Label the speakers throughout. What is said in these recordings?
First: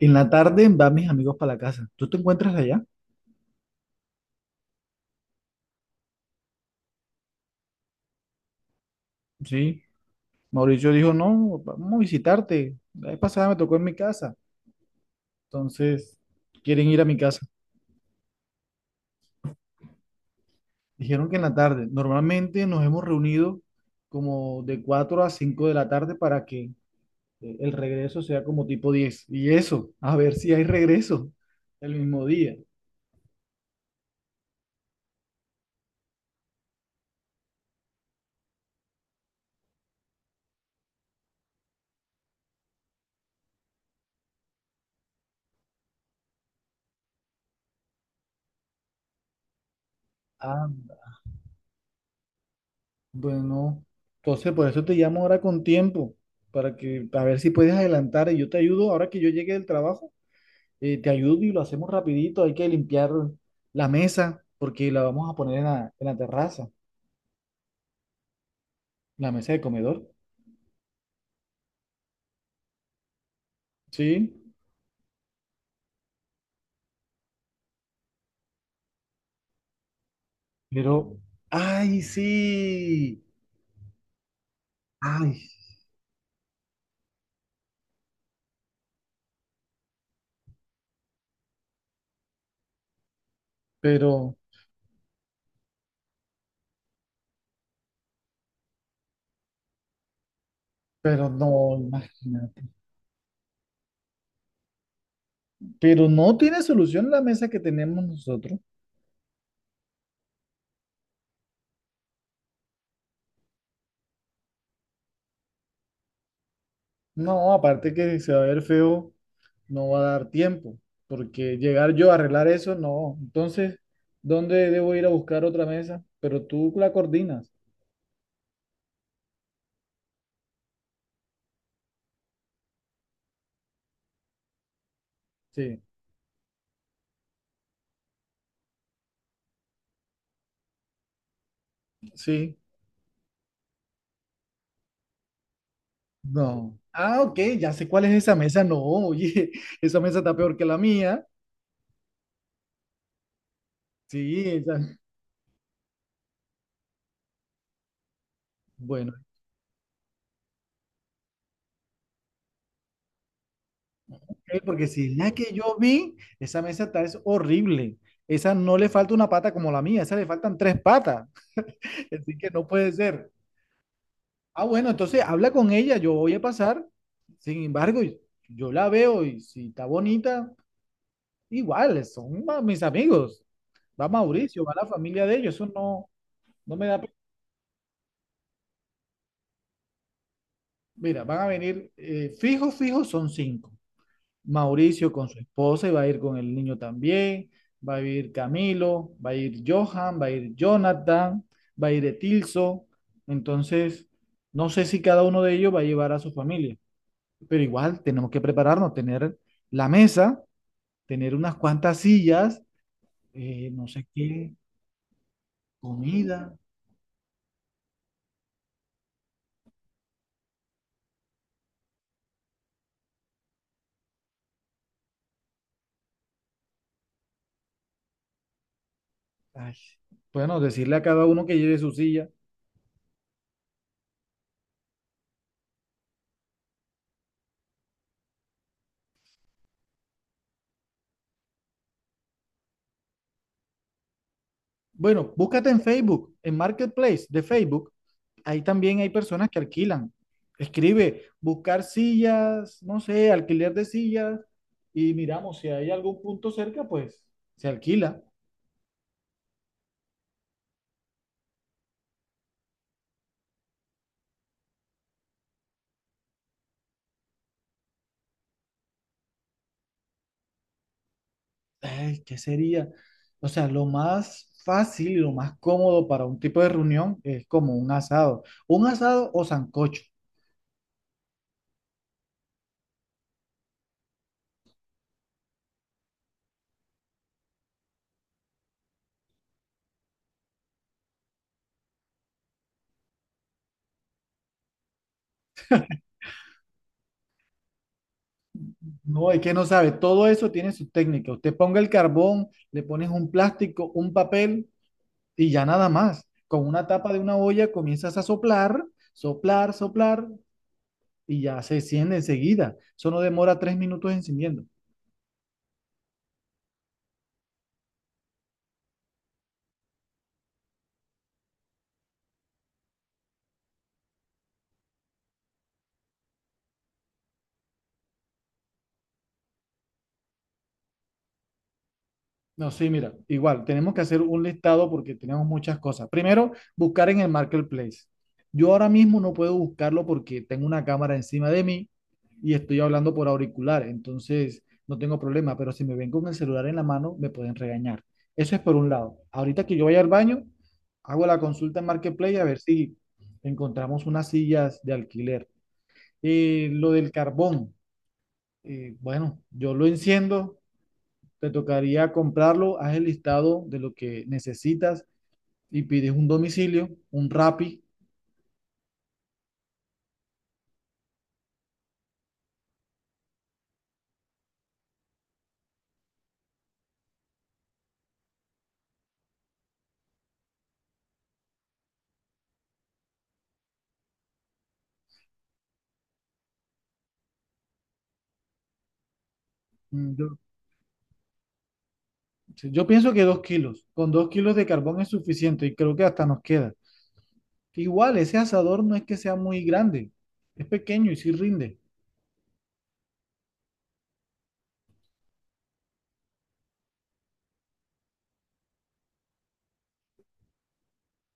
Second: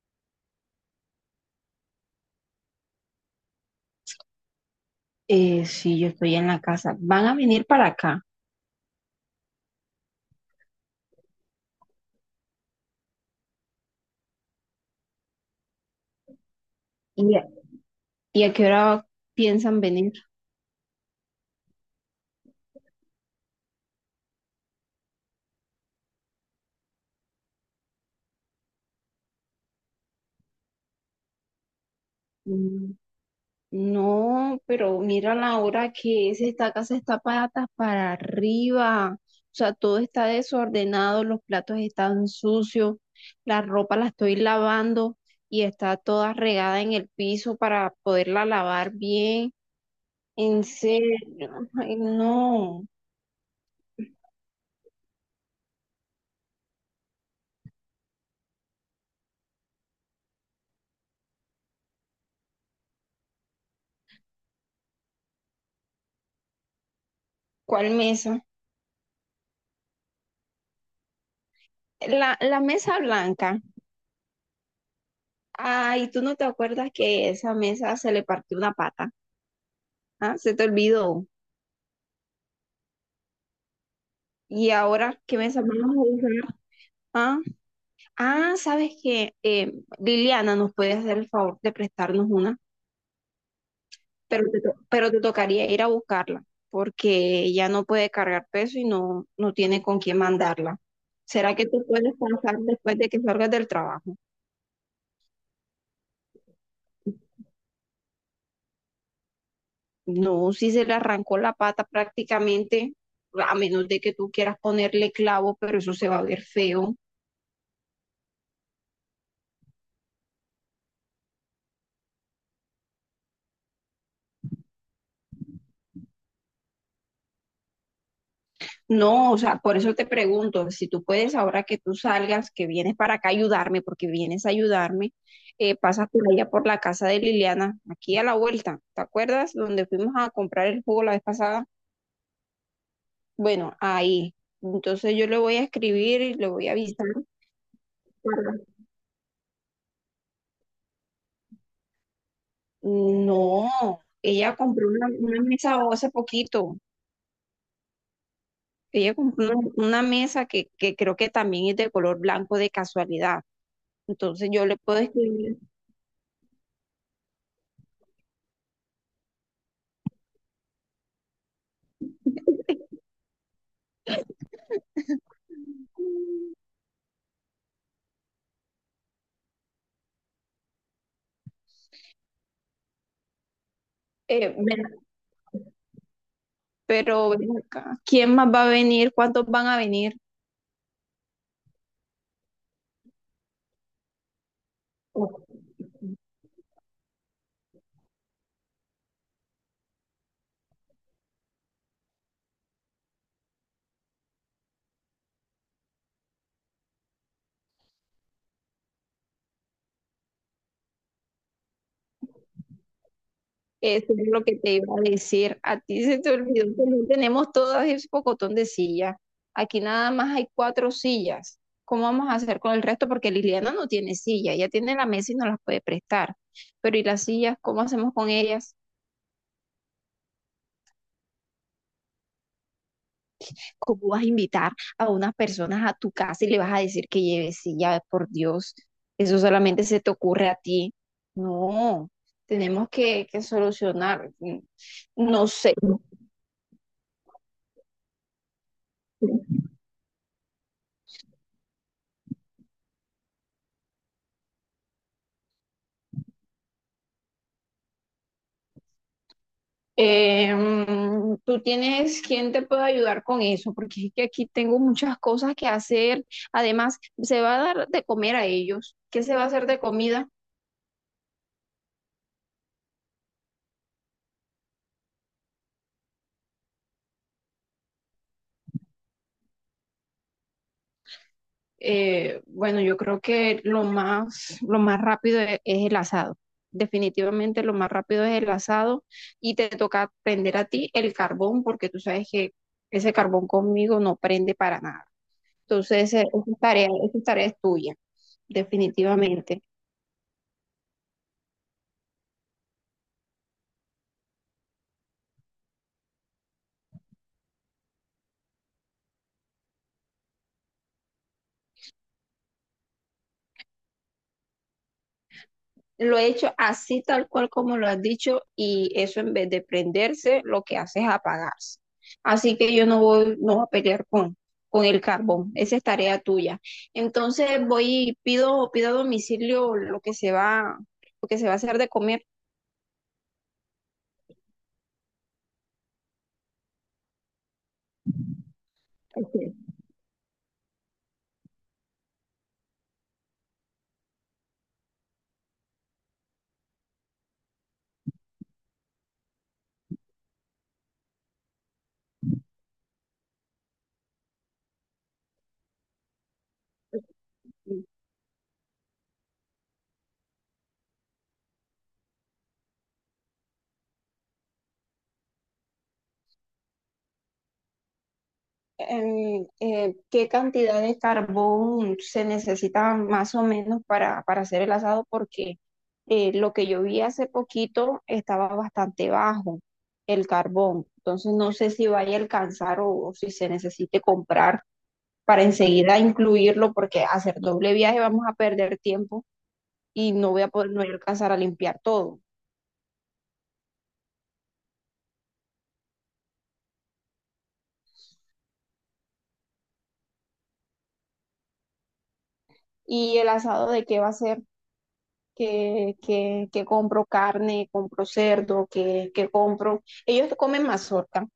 Speaker 1: En la tarde van mis amigos para la casa. ¿Tú te encuentras allá?
Speaker 2: Sí, yo estoy en la casa. ¿Van a venir para acá?
Speaker 1: Sí. Mauricio dijo, no, vamos a visitarte. La vez pasada me tocó en mi casa. Entonces, quieren ir a mi
Speaker 2: ¿Y
Speaker 1: casa.
Speaker 2: a, y a qué hora piensan venir?
Speaker 1: Dijeron que en la tarde. Normalmente nos hemos reunido como de 4 a 5 de la tarde para que el regreso sea como tipo 10. Y eso, a ver si hay regreso el mismo día.
Speaker 2: Mm, No, pero mira la hora que es. Esta casa está patas para arriba. O sea, todo está desordenado, los platos están sucios, la ropa la estoy lavando y está toda regada en el piso para poderla lavar bien. En
Speaker 1: Anda.
Speaker 2: serio, ay, no.
Speaker 1: Bueno, entonces por eso te llamo ahora con tiempo, para que, a ver si puedes adelantar y yo te ayudo ahora que yo llegue del trabajo. Te ayudo y lo hacemos rapidito. Hay que limpiar la mesa porque la vamos a poner en la terraza,
Speaker 2: ¿Cuál mesa?
Speaker 1: la mesa de comedor.
Speaker 2: La mesa blanca.
Speaker 1: Sí,
Speaker 2: Ay, ¿tú no te acuerdas que esa mesa se le partió una pata? ¿Ah? Se te
Speaker 1: pero,
Speaker 2: olvidó.
Speaker 1: ay, sí,
Speaker 2: ¿Y ahora
Speaker 1: ay,
Speaker 2: qué mesa vamos a usar? ¿Ah? Ah, ¿sabes qué? Liliana nos puede hacer el favor de prestarnos una,
Speaker 1: pero,
Speaker 2: pero te tocaría ir a buscarla, porque ella no puede cargar peso y no tiene con quién mandarla.
Speaker 1: pero
Speaker 2: ¿Será que
Speaker 1: no,
Speaker 2: tú puedes pasar
Speaker 1: imagínate.
Speaker 2: después de que salgas del trabajo?
Speaker 1: Pero no tiene solución la mesa que tenemos nosotros.
Speaker 2: No, si se le arrancó la pata prácticamente, a menos de que tú quieras ponerle clavo, pero eso se va a ver feo.
Speaker 1: No, aparte que se va a ver feo, no va a dar tiempo, porque llegar yo a arreglar eso, no. Entonces, ¿dónde debo ir a buscar otra mesa? Pero tú la coordinas.
Speaker 2: No, o sea, por eso te pregunto, si tú puedes, ahora que tú salgas, que vienes para acá a ayudarme, porque vienes a ayudarme,
Speaker 1: Sí,
Speaker 2: pasas por allá por la casa de Liliana, aquí a la vuelta, ¿te acuerdas? Donde fuimos a comprar el jugo la vez pasada.
Speaker 1: sí.
Speaker 2: Bueno, ahí. Entonces yo le voy a escribir y le voy a
Speaker 1: No.
Speaker 2: avisar.
Speaker 1: Ah, ok, ya sé cuál es esa
Speaker 2: para-
Speaker 1: mesa. No, oye, esa mesa está peor que la mía.
Speaker 2: No,
Speaker 1: Sí,
Speaker 2: ella
Speaker 1: esa.
Speaker 2: compró una mesa hace poquito.
Speaker 1: Bueno,
Speaker 2: Ella compró una mesa que creo que también es de color blanco de casualidad. Entonces
Speaker 1: ok,
Speaker 2: yo le
Speaker 1: porque
Speaker 2: puedo
Speaker 1: si la que
Speaker 2: escribir.
Speaker 1: yo vi, esa mesa está es horrible. Esa no le falta una pata como la mía, esa le faltan tres patas. Así que no puede ser. Ah, bueno, entonces habla con ella, yo voy a pasar. Sin embargo, yo la veo y si está bonita, igual, son mis amigos. Va
Speaker 2: eh,
Speaker 1: Mauricio, va la familia de ellos, eso no, no me da.
Speaker 2: Pero ven acá, ¿quién más va a venir? ¿Cuántos van a venir?
Speaker 1: Mira, van a venir, fijo, fijo, son cinco. Mauricio con su esposa y va a ir con el niño también, va a ir Camilo, va a ir Johan, va a ir Jonathan, va a ir Etilso. Entonces, no sé si cada uno de ellos va a llevar a su familia, pero igual tenemos que prepararnos, tener la mesa, tener unas cuantas sillas, no sé
Speaker 2: Eso es lo
Speaker 1: qué,
Speaker 2: que te iba a decir. A ti se te
Speaker 1: comida.
Speaker 2: olvidó que no tenemos todo ese pocotón de sillas. Aquí nada más hay cuatro sillas. ¿Cómo vamos a hacer con el resto? Porque Liliana no tiene silla, ella tiene la mesa y no las puede prestar. Pero ¿y las sillas? ¿Cómo hacemos con ellas?
Speaker 1: Ay, bueno, decirle a cada uno que lleve su silla.
Speaker 2: ¿Cómo vas a invitar a unas personas a tu casa y le vas a decir que lleve silla? Por Dios, eso solamente se te ocurre a ti. No, tenemos que solucionar.
Speaker 1: Bueno,
Speaker 2: No
Speaker 1: búscate
Speaker 2: sé.
Speaker 1: en Facebook, en Marketplace de Facebook. Ahí también hay personas que alquilan. Escribe, buscar sillas, no sé, alquiler de sillas. Y miramos, si hay algún punto cerca, pues se alquila.
Speaker 2: ¿Tú tienes quién te puede ayudar con eso? Porque es que aquí tengo muchas cosas que hacer. Además, se va a dar de comer a ellos. ¿Qué se va a hacer de comida?
Speaker 1: Ay, ¿qué sería? O sea, lo más fácil y lo más cómodo para un tipo de reunión es como un asado. Un asado o sancocho.
Speaker 2: Bueno, yo creo que lo más rápido es el asado. Definitivamente lo más rápido es el asado y te toca prender a ti el carbón porque tú sabes que ese carbón conmigo no prende para nada. Entonces, esa tarea es tuya,
Speaker 1: No, es que
Speaker 2: definitivamente.
Speaker 1: no sabe, todo eso tiene su técnica. Usted ponga el carbón, le pones un plástico, un papel y ya nada más. Con una tapa de una olla comienzas a soplar, soplar, soplar y ya se enciende enseguida. Eso no demora 3 minutos encendiendo.
Speaker 2: Lo he hecho así tal cual como lo has dicho y eso en vez de prenderse, lo que hace es apagarse. Así que yo no voy a pelear con el carbón. Esa es tarea tuya. Entonces voy y pido a domicilio lo que se va a hacer de comer.
Speaker 1: No, sí, mira, igual, tenemos que hacer un listado porque tenemos muchas cosas. Primero, buscar en el marketplace. Yo ahora mismo
Speaker 2: Ok.
Speaker 1: no puedo buscarlo porque tengo una cámara encima de mí y estoy hablando por auricular, entonces no tengo problema, pero si me ven con el celular en la mano, me pueden regañar. Eso es por un lado. Ahorita que yo vaya al baño, hago la consulta en marketplace a ver si encontramos unas sillas de alquiler. Lo del carbón, bueno, yo lo enciendo. Te tocaría comprarlo, haz el listado de lo que necesitas y pides un domicilio, un Rappi.
Speaker 2: ¿Qué cantidad de carbón se necesita más o menos para hacer el asado? Porque lo que yo vi hace poquito estaba bastante bajo el carbón. Entonces no sé si vaya a alcanzar o si se necesite comprar para enseguida incluirlo, porque hacer doble viaje vamos a perder tiempo y
Speaker 1: Mm, Yo,
Speaker 2: no voy a alcanzar a limpiar todo.
Speaker 1: sí, yo pienso que con 2 kilos de carbón es suficiente y creo que hasta nos queda. Igual, ese asador no es que sea muy grande, es pequeño y sí rinde.
Speaker 2: ¿Y el asado de qué va a ser? Que compro carne, compro cerdo, que compro. Ellos comen mazorca,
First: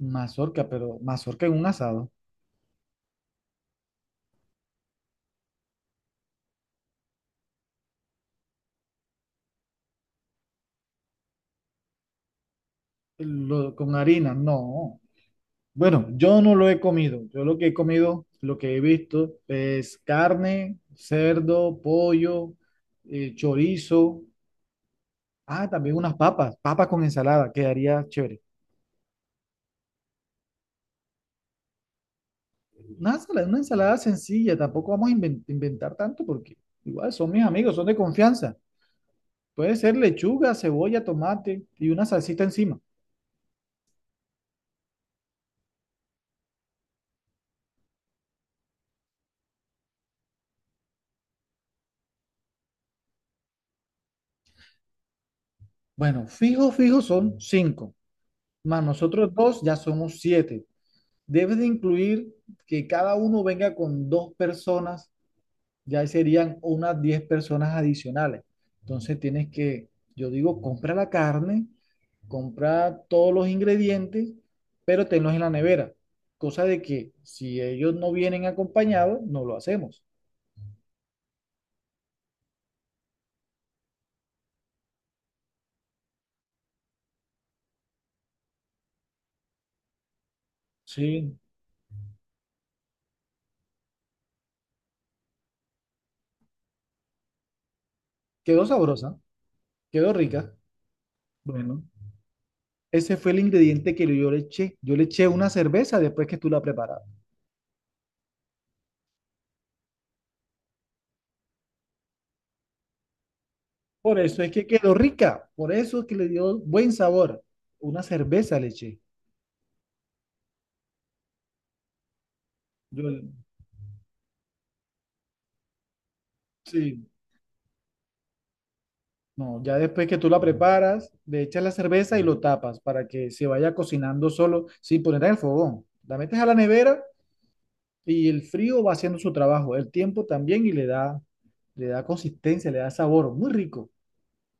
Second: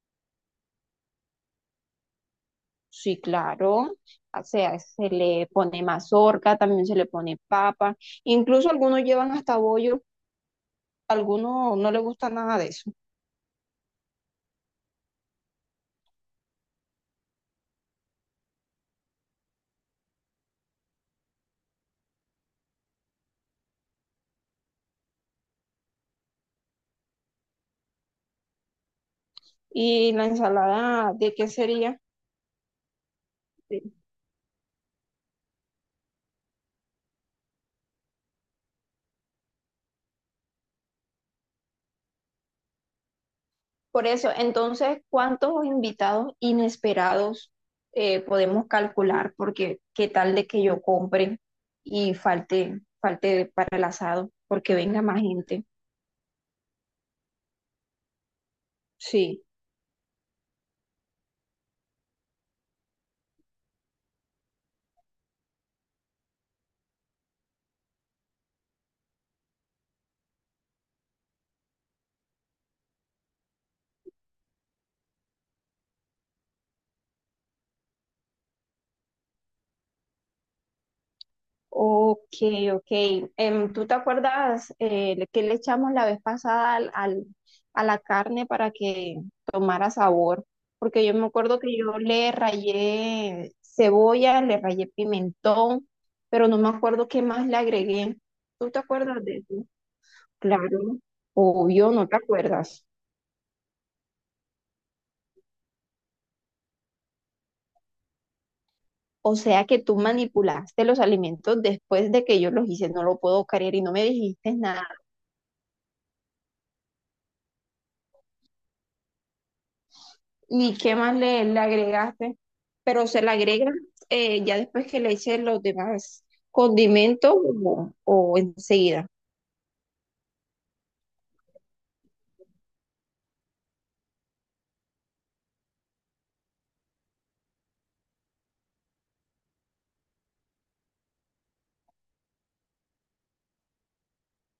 Speaker 1: Mazorca, pero mazorca en un asado,
Speaker 2: sí, claro. O sea, se le pone mazorca, también se le pone papa. Incluso algunos llevan hasta bollo, algunos no les gusta nada de eso.
Speaker 1: con harina, no. Bueno, yo no lo he comido. Yo lo que he comido, lo que he visto es carne, cerdo, pollo, chorizo. Ah, también unas papas, papas con ensalada, quedaría chévere.
Speaker 2: ¿Y la ensalada de qué sería?
Speaker 1: Una ensalada sencilla, tampoco vamos a inventar tanto porque igual son mis amigos, son de confianza. Puede ser lechuga, cebolla, tomate y una salsita encima.
Speaker 2: Por eso, entonces, ¿cuántos invitados inesperados podemos calcular? Porque qué tal de que yo compre y falte para el asado, porque venga más gente.
Speaker 1: Bueno, fijo, fijo son cinco, más nosotros
Speaker 2: Sí.
Speaker 1: dos ya somos siete. Debes de incluir que cada uno venga con dos personas, ya serían unas 10 personas adicionales. Entonces tienes que, yo digo, compra la carne, compra todos los ingredientes, pero tenlos en la nevera. Cosa de que si ellos no vienen acompañados, no lo hacemos.
Speaker 2: Ok, ok. ¿Tú te acuerdas que le echamos la vez pasada a la carne para que tomara sabor? Porque yo me
Speaker 1: Sí,
Speaker 2: acuerdo que yo le rayé cebolla, le rayé pimentón, pero no me acuerdo qué más le agregué.
Speaker 1: quedó
Speaker 2: ¿Tú te
Speaker 1: sabrosa,
Speaker 2: acuerdas de eso?
Speaker 1: quedó rica.
Speaker 2: Claro,
Speaker 1: Bueno,
Speaker 2: obvio, no te acuerdas.
Speaker 1: ese fue el ingrediente que yo le eché. Yo le eché una cerveza después que tú la preparaste.
Speaker 2: O sea que tú manipulaste los alimentos después de que yo los hice, no lo puedo creer y no me
Speaker 1: Por eso es
Speaker 2: dijiste
Speaker 1: que
Speaker 2: nada.
Speaker 1: quedó rica, por eso es que le dio buen sabor. Una cerveza le eché.
Speaker 2: ¿Y qué más le agregaste?
Speaker 1: Yo,
Speaker 2: Pero se le agrega ya después que le eches los demás
Speaker 1: sí.
Speaker 2: condimentos o enseguida.
Speaker 1: No, ya después que tú la preparas, le echas la cerveza y lo tapas para que se vaya cocinando solo sin poner en el fogón. La metes a la nevera y el frío va haciendo su trabajo, el tiempo también y le da, consistencia, le da sabor, muy rico.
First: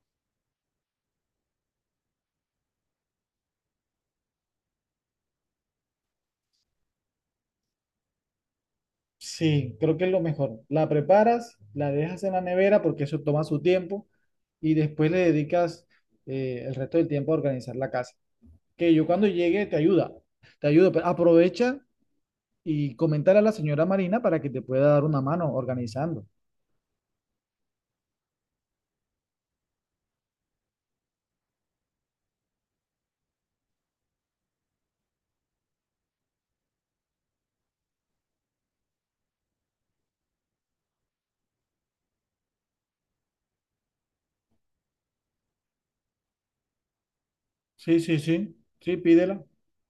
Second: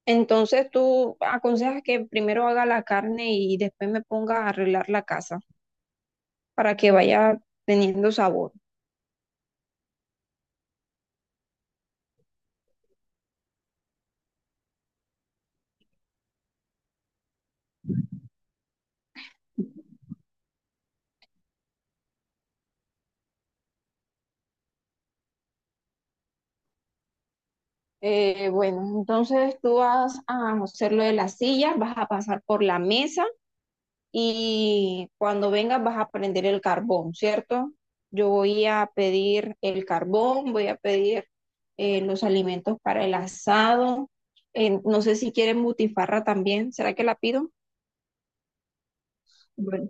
Speaker 2: Entonces tú aconsejas que primero haga la carne y después me ponga a arreglar la casa para que vaya teniendo sabor.
Speaker 1: Sí, creo que es lo mejor. La preparas, la dejas en la nevera porque eso toma su tiempo y después le dedicas el resto del tiempo a organizar la casa. Que yo cuando llegue te ayudo, pero aprovecha y comentar a la señora Marina para que te pueda dar una mano organizando.
Speaker 2: Bueno, entonces tú vas a hacer lo de las sillas, vas a pasar por la mesa y cuando vengas vas a prender el carbón, ¿cierto? Yo voy a pedir el carbón, voy a pedir los alimentos para el asado. No sé si quieren butifarra también, ¿será que la pido?
Speaker 1: Sí, sí, sí, sí, pídela.
Speaker 2: Bueno,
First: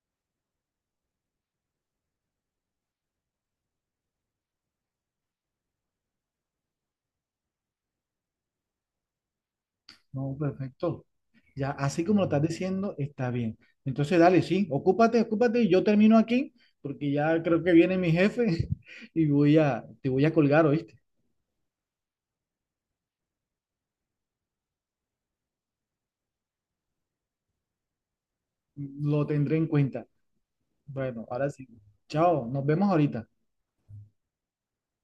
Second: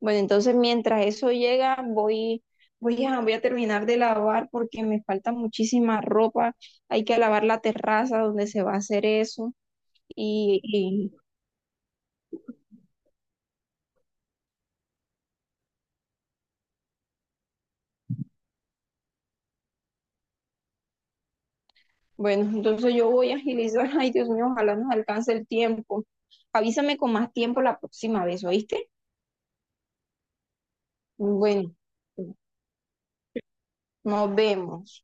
Speaker 2: Bueno, entonces mientras eso llega, voy a terminar de lavar porque me falta muchísima ropa. Hay que lavar la terraza donde se va a hacer eso.
Speaker 1: No, perfecto.
Speaker 2: Y
Speaker 1: Ya, así como lo estás diciendo, está bien. Entonces, dale, sí, ocúpate, ocúpate y yo termino aquí, porque ya creo que viene mi jefe y te voy a colgar, ¿oíste?
Speaker 2: bueno, entonces yo voy a agilizar. Ay, Dios mío, ojalá nos alcance el tiempo. Avísame con más tiempo la próxima vez, ¿oíste?
Speaker 1: Lo tendré en cuenta. Bueno, ahora sí.
Speaker 2: Bueno,
Speaker 1: Chao, nos vemos ahorita.
Speaker 2: nos vemos.